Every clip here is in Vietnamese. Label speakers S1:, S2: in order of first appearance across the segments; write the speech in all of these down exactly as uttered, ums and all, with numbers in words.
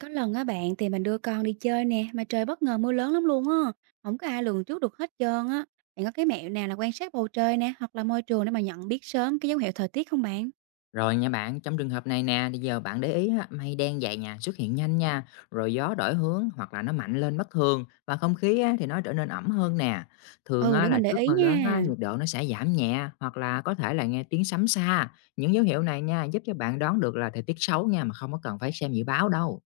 S1: Có lần á bạn thì mình đưa con đi chơi nè mà trời bất ngờ mưa lớn lắm luôn á. Không có ai lường trước được hết trơn á. Bạn có cái mẹo nào là quan sát bầu trời nè hoặc là môi trường để mà nhận biết sớm cái dấu hiệu thời tiết không bạn?
S2: Rồi nha bạn, trong trường hợp này nè, thì giờ bạn để ý á, mây đen dày nhà xuất hiện nhanh nha, rồi gió đổi hướng hoặc là nó mạnh lên bất thường và không khí á, thì nó trở nên ẩm hơn nè. Thường
S1: Ừ,
S2: á,
S1: để
S2: là
S1: mình để
S2: trước
S1: ý
S2: mưa
S1: nha.
S2: lớn á, nhiệt độ nó sẽ giảm nhẹ hoặc là có thể là nghe tiếng sấm xa. Những dấu hiệu này nha giúp cho bạn đoán được là thời tiết xấu nha mà không có cần phải xem dự báo đâu.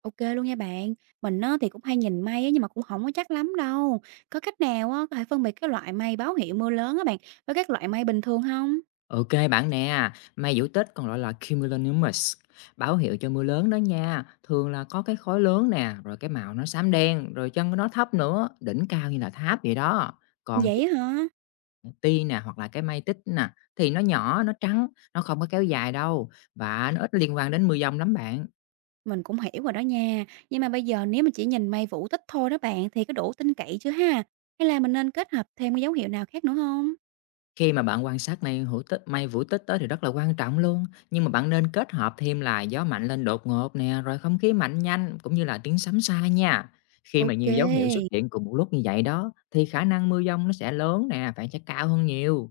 S1: Ok luôn nha bạn. Mình á thì cũng hay nhìn mây á, nhưng mà cũng không có chắc lắm đâu. Có cách nào á có thể phân biệt cái loại mây báo hiệu mưa lớn á bạn với các loại mây bình thường không?
S2: OK bạn nè, mây vũ tích còn gọi là cumulonimbus, báo hiệu cho mưa lớn đó nha. Thường là có cái khối lớn nè, rồi cái màu nó xám đen, rồi chân nó thấp nữa, đỉnh cao như là tháp vậy đó. Còn thì
S1: Vậy hả?
S2: ti nè hoặc là cái mây tích nè thì nó nhỏ, nó trắng, nó không có kéo dài đâu và nó ít liên quan đến mưa dông lắm bạn.
S1: Mình cũng hiểu rồi đó nha. Nhưng mà bây giờ nếu mình chỉ nhìn May Vũ Tích thôi đó bạn thì có đủ tin cậy chưa ha? Hay là mình nên kết hợp thêm cái dấu hiệu nào khác nữa không?
S2: Khi mà bạn quan sát mây hữu tích mây vũ tích tới thì rất là quan trọng luôn, nhưng mà bạn nên kết hợp thêm là gió mạnh lên đột ngột nè, rồi không khí mạnh nhanh cũng như là tiếng sấm xa nha. Khi mà
S1: Ok.
S2: nhiều dấu hiệu xuất hiện cùng một lúc như vậy đó thì khả năng mưa dông nó sẽ lớn nè, phải sẽ cao hơn nhiều.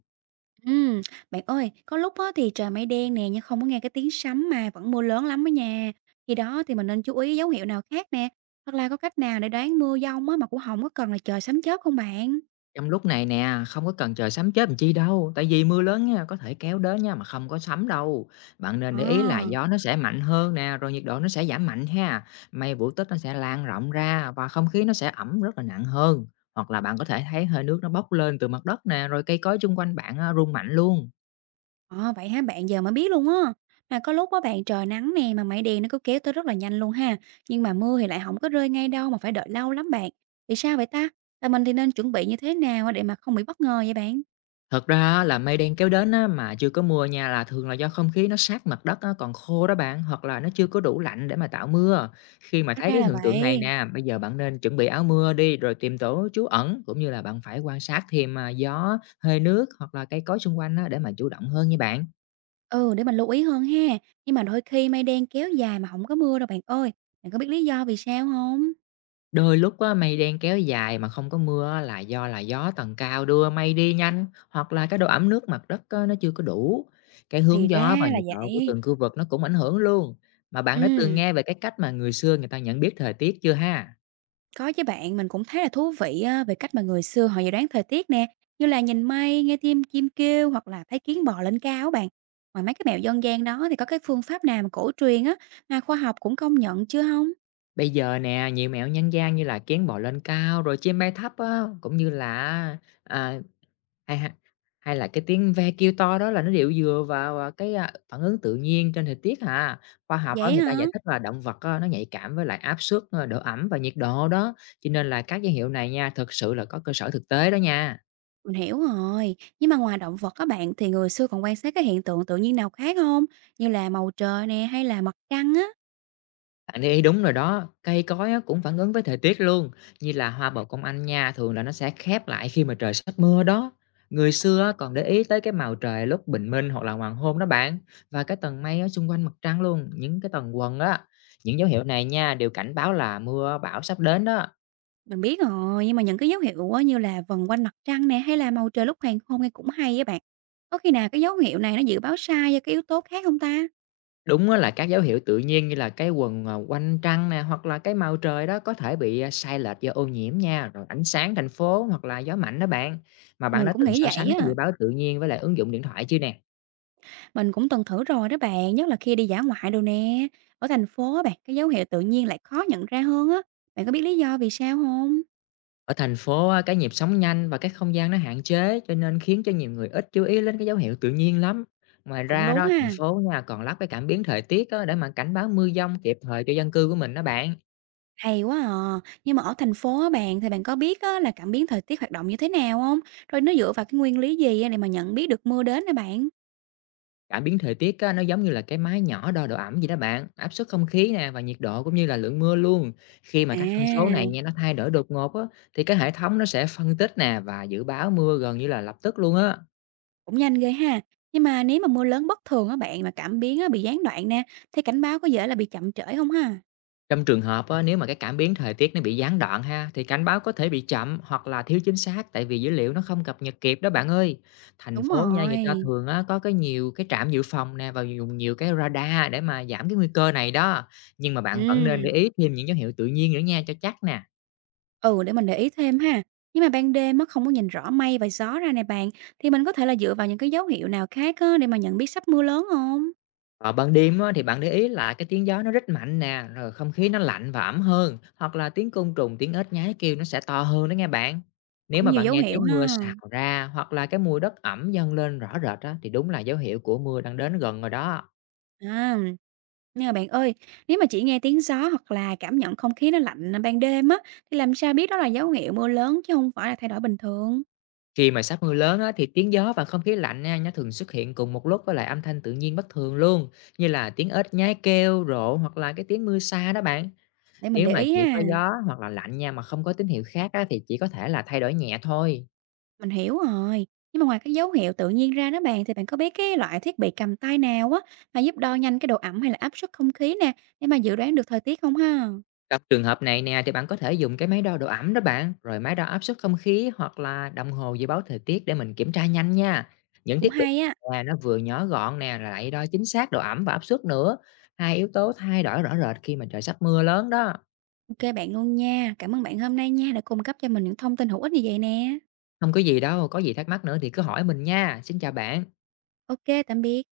S1: Ừm, bạn ơi, có lúc á thì trời mây đen nè nhưng không có nghe cái tiếng sấm mà vẫn mưa lớn lắm đó nha. Khi đó thì mình nên chú ý dấu hiệu nào khác nè, hoặc là có cách nào để đoán mưa dông á mà cũng không có cần là trời sấm chớp không bạn?
S2: Trong lúc này nè, không có cần chờ sấm chớp làm chi đâu, tại vì mưa lớn nha, có thể kéo đến nha mà không có sấm đâu. Bạn nên để ý là
S1: À.
S2: gió nó sẽ mạnh hơn nè, rồi nhiệt độ nó sẽ giảm mạnh ha. Mây vũ tích nó sẽ lan rộng ra và không khí nó sẽ ẩm rất là nặng hơn. Hoặc là bạn có thể thấy hơi nước nó bốc lên từ mặt đất nè, rồi cây cối xung quanh bạn à, rung mạnh luôn.
S1: Ờ, vậy hả bạn? Giờ mới biết luôn á. Mà có lúc á bạn trời nắng nè mà mây đen nó cứ kéo tới rất là nhanh luôn ha. Nhưng mà mưa thì lại không có rơi ngay đâu mà phải đợi lâu lắm bạn. Vì sao vậy ta? Và mình thì nên chuẩn bị như thế nào á để mà không bị bất ngờ vậy bạn?
S2: Thật ra á là mây đen kéo đến á, mà chưa có mưa nha là thường là do không khí nó sát mặt đất á, còn khô đó bạn, hoặc là nó chưa có đủ lạnh để mà tạo mưa. Khi mà
S1: Hóa
S2: thấy
S1: ra
S2: cái
S1: là
S2: hiện tượng này
S1: vậy.
S2: nè, bây giờ bạn nên chuẩn bị áo mưa đi, rồi tìm chỗ trú ẩn, cũng như là bạn phải quan sát thêm à, gió, hơi nước hoặc là cây cối xung quanh á, để mà chủ động hơn nha bạn.
S1: Ừ, để mình lưu ý hơn ha. Nhưng mà đôi khi mây đen kéo dài mà không có mưa đâu bạn ơi. Bạn có biết lý do vì sao không?
S2: Đôi lúc á, mây đen kéo dài mà không có mưa á, là do là gió tầng cao đưa mây đi nhanh hoặc là cái độ ẩm nước mặt đất á, nó chưa có đủ. Cái
S1: Thì
S2: hướng
S1: ra
S2: gió và
S1: là
S2: nhiệt độ của
S1: vậy.
S2: từng khu vực nó cũng ảnh hưởng luôn. Mà bạn đã từng
S1: Ừ.
S2: nghe về cái cách mà người xưa người ta nhận biết thời tiết chưa ha?
S1: Có chứ bạn, mình cũng thấy là thú vị á, về cách mà người xưa họ dự đoán thời tiết nè, như là nhìn mây, nghe tim chim kêu hoặc là thấy kiến bò lên cao á bạn. Ngoài mấy cái mẹo dân gian đó thì có cái phương pháp nào mà cổ truyền á mà khoa học cũng công nhận chưa không?
S2: Bây giờ nè, nhiều mẹo nhân gian như là kiến bò lên cao, rồi chim bay thấp á, cũng như là, à, hay ha hay là cái tiếng ve kêu to đó là nó đều dựa vào, à, cái, a, phản ứng tự nhiên trên thời tiết hà. Khoa học á,
S1: Vậy
S2: người ta giải
S1: hả?
S2: thích là động vật á, nó nhạy cảm với lại áp suất, ơ, độ ẩm và nhiệt độ đó, cho nên là các dấu hiệu này nha, thực sự là có cơ sở thực tế đó nha.
S1: Mình hiểu rồi. Nhưng mà ngoài động vật các bạn thì người xưa còn quan sát cái hiện tượng tự nhiên nào khác không? Như là màu trời nè hay là mặt trăng á?
S2: Bạn để ý đúng rồi đó, cây cối á, cũng phản ứng với thời tiết luôn, như là hoa bồ công anh nha, thường là nó sẽ khép lại khi mà trời sắp mưa đó. Người xưa á, còn để ý tới cái màu trời lúc bình minh hoặc là hoàng hôn đó bạn, và cái tầng mây ở xung quanh mặt trăng luôn, những cái tầng quầng á. Những dấu hiệu này nha đều cảnh báo là mưa bão sắp đến đó.
S1: Mình biết rồi, nhưng mà những cái dấu hiệu á, như là vần quanh mặt trăng nè hay là bầu trời lúc hoàng hôn nghe cũng hay á bạn. Có khi nào cái dấu hiệu này nó dự báo sai do cái yếu tố khác không ta?
S2: Đúng á là các dấu hiệu tự nhiên như là cái quần ờ, quanh trăng nè, hoặc là cái màu trời đó có thể bị, a, sai lệch do ô nhiễm nha, rồi ánh sáng thành phố hoặc là gió mạnh đó bạn. Mà bạn
S1: Mình
S2: đã
S1: cũng
S2: từng
S1: nghĩ
S2: so sánh
S1: vậy
S2: cái dự
S1: á.
S2: báo tự nhiên với lại ứng dụng điện thoại chưa nè?
S1: Mình cũng từng thử rồi đó bạn, nhất là khi đi dã ngoại đồ nè. Ở thành phố á bạn, cái dấu hiệu tự nhiên lại khó nhận ra hơn á. Bạn có biết lý do vì sao không?
S2: Ở thành phố á, cái nhịp sống nhanh và cái không gian nó hạn chế, cho nên khiến cho nhiều người ít chú ý đến cái dấu hiệu tự nhiên lắm. Ngoài
S1: Cũng
S2: ra
S1: đúng
S2: đó, thành
S1: ha.
S2: phố nha còn lắp cái cảm biến thời tiết á, để mà cảnh báo mưa dông kịp thời cho dân cư của mình đó bạn.
S1: Hay quá à. Nhưng mà ở thành phố á bạn thì bạn có biết á, là cảm biến thời tiết hoạt động như thế nào không? Rồi nó dựa vào cái nguyên lý gì á để mà nhận biết được mưa đến nè bạn?
S2: Cảm biến thời tiết á, nó giống như là cái máy nhỏ đo độ ẩm gì đó bạn, áp suất không khí nè và nhiệt độ cũng như là lượng mưa luôn. Khi mà
S1: À.
S2: các thông số này nha nó thay đổi đột ngột á, thì cái hệ thống nó sẽ phân tích nè và dự báo mưa gần như là lập tức luôn á.
S1: Cũng nhanh ghê ha. Nhưng mà nếu mà mưa lớn bất thường á bạn, mà cảm biến á bị gián đoạn nè, thì cảnh báo có dễ là bị chậm trễ không ha?
S2: Trong trường hợp á, nếu mà cái cảm biến thời tiết nó bị gián đoạn ha thì cảnh báo có thể bị chậm hoặc là thiếu chính xác tại vì dữ liệu nó không cập nhật kịp đó bạn ơi. Thành
S1: Đúng
S2: phố nha người ta
S1: rồi.
S2: thường á, có cái nhiều cái trạm dự phòng nè và dùng nhiều cái radar để mà giảm cái nguy cơ này đó. Nhưng mà bạn vẫn nên để
S1: Ừm.
S2: ý thêm những dấu hiệu tự nhiên nữa nha cho chắc nè.
S1: Ừ, để mình để ý thêm ha. Nhưng mà ban đêm á không có nhìn rõ mây và gió ra nè bạn, thì mình có thể là dựa vào những cái dấu hiệu nào khác á để mà nhận biết sắp mưa lớn không?
S2: Vào ban đêm á, thì bạn để ý là cái tiếng gió nó rất mạnh nè, rồi không khí nó lạnh và ẩm hơn, hoặc là tiếng côn trùng, tiếng ếch nhái kêu nó sẽ to hơn đó nghe bạn. Nếu
S1: Cũng
S2: mà
S1: nhiều
S2: bạn
S1: dấu
S2: nghe
S1: hiệu
S2: tiếng mưa
S1: ha.
S2: xào ra hoặc là cái mùi đất ẩm dâng lên rõ rệt á, thì đúng là dấu hiệu của mưa đang đến gần rồi đó.
S1: À, nhưng mà bạn ơi, nếu mà chỉ nghe tiếng gió hoặc là cảm nhận không khí nó lạnh ban đêm á, thì làm sao biết đó là dấu hiệu mưa lớn chứ không phải là thay đổi bình thường?
S2: Khi mà sắp mưa lớn á, thì tiếng gió và không khí lạnh nha, nó thường xuất hiện cùng một lúc với lại âm thanh tự nhiên bất thường luôn, như là tiếng ếch nhái kêu, rộ hoặc là cái tiếng mưa xa đó bạn.
S1: Để mình
S2: Nếu
S1: để
S2: mà
S1: ý
S2: chỉ có
S1: ha.
S2: gió hoặc là lạnh nha mà không có tín hiệu khác á, thì chỉ có thể là thay đổi nhẹ thôi.
S1: Mình hiểu rồi. Nhưng mà ngoài cái dấu hiệu tự nhiên ra đó bạn thì bạn có biết cái loại thiết bị cầm tay nào á mà giúp đo nhanh cái độ ẩm hay là áp suất không khí nè để mà dự đoán được thời tiết không ha?
S2: Trong trường hợp này nè thì bạn có thể dùng cái máy đo độ ẩm đó bạn, rồi máy đo áp suất không khí hoặc là đồng hồ dự báo thời tiết để mình kiểm tra nhanh nha. Những
S1: Cũng
S2: thiết bị
S1: hay á.
S2: này nó vừa nhỏ gọn nè rồi lại đo chính xác độ ẩm và áp suất nữa. Hai yếu tố thay đổi rõ rệt khi mà trời sắp mưa lớn đó.
S1: Ok bạn luôn nha. Cảm ơn bạn hôm nay nha đã cung cấp cho mình những thông tin hữu ích như vậy nè.
S2: Không có gì đâu, có gì thắc mắc nữa thì cứ hỏi mình nha. Xin chào bạn.
S1: Ok, tạm biệt.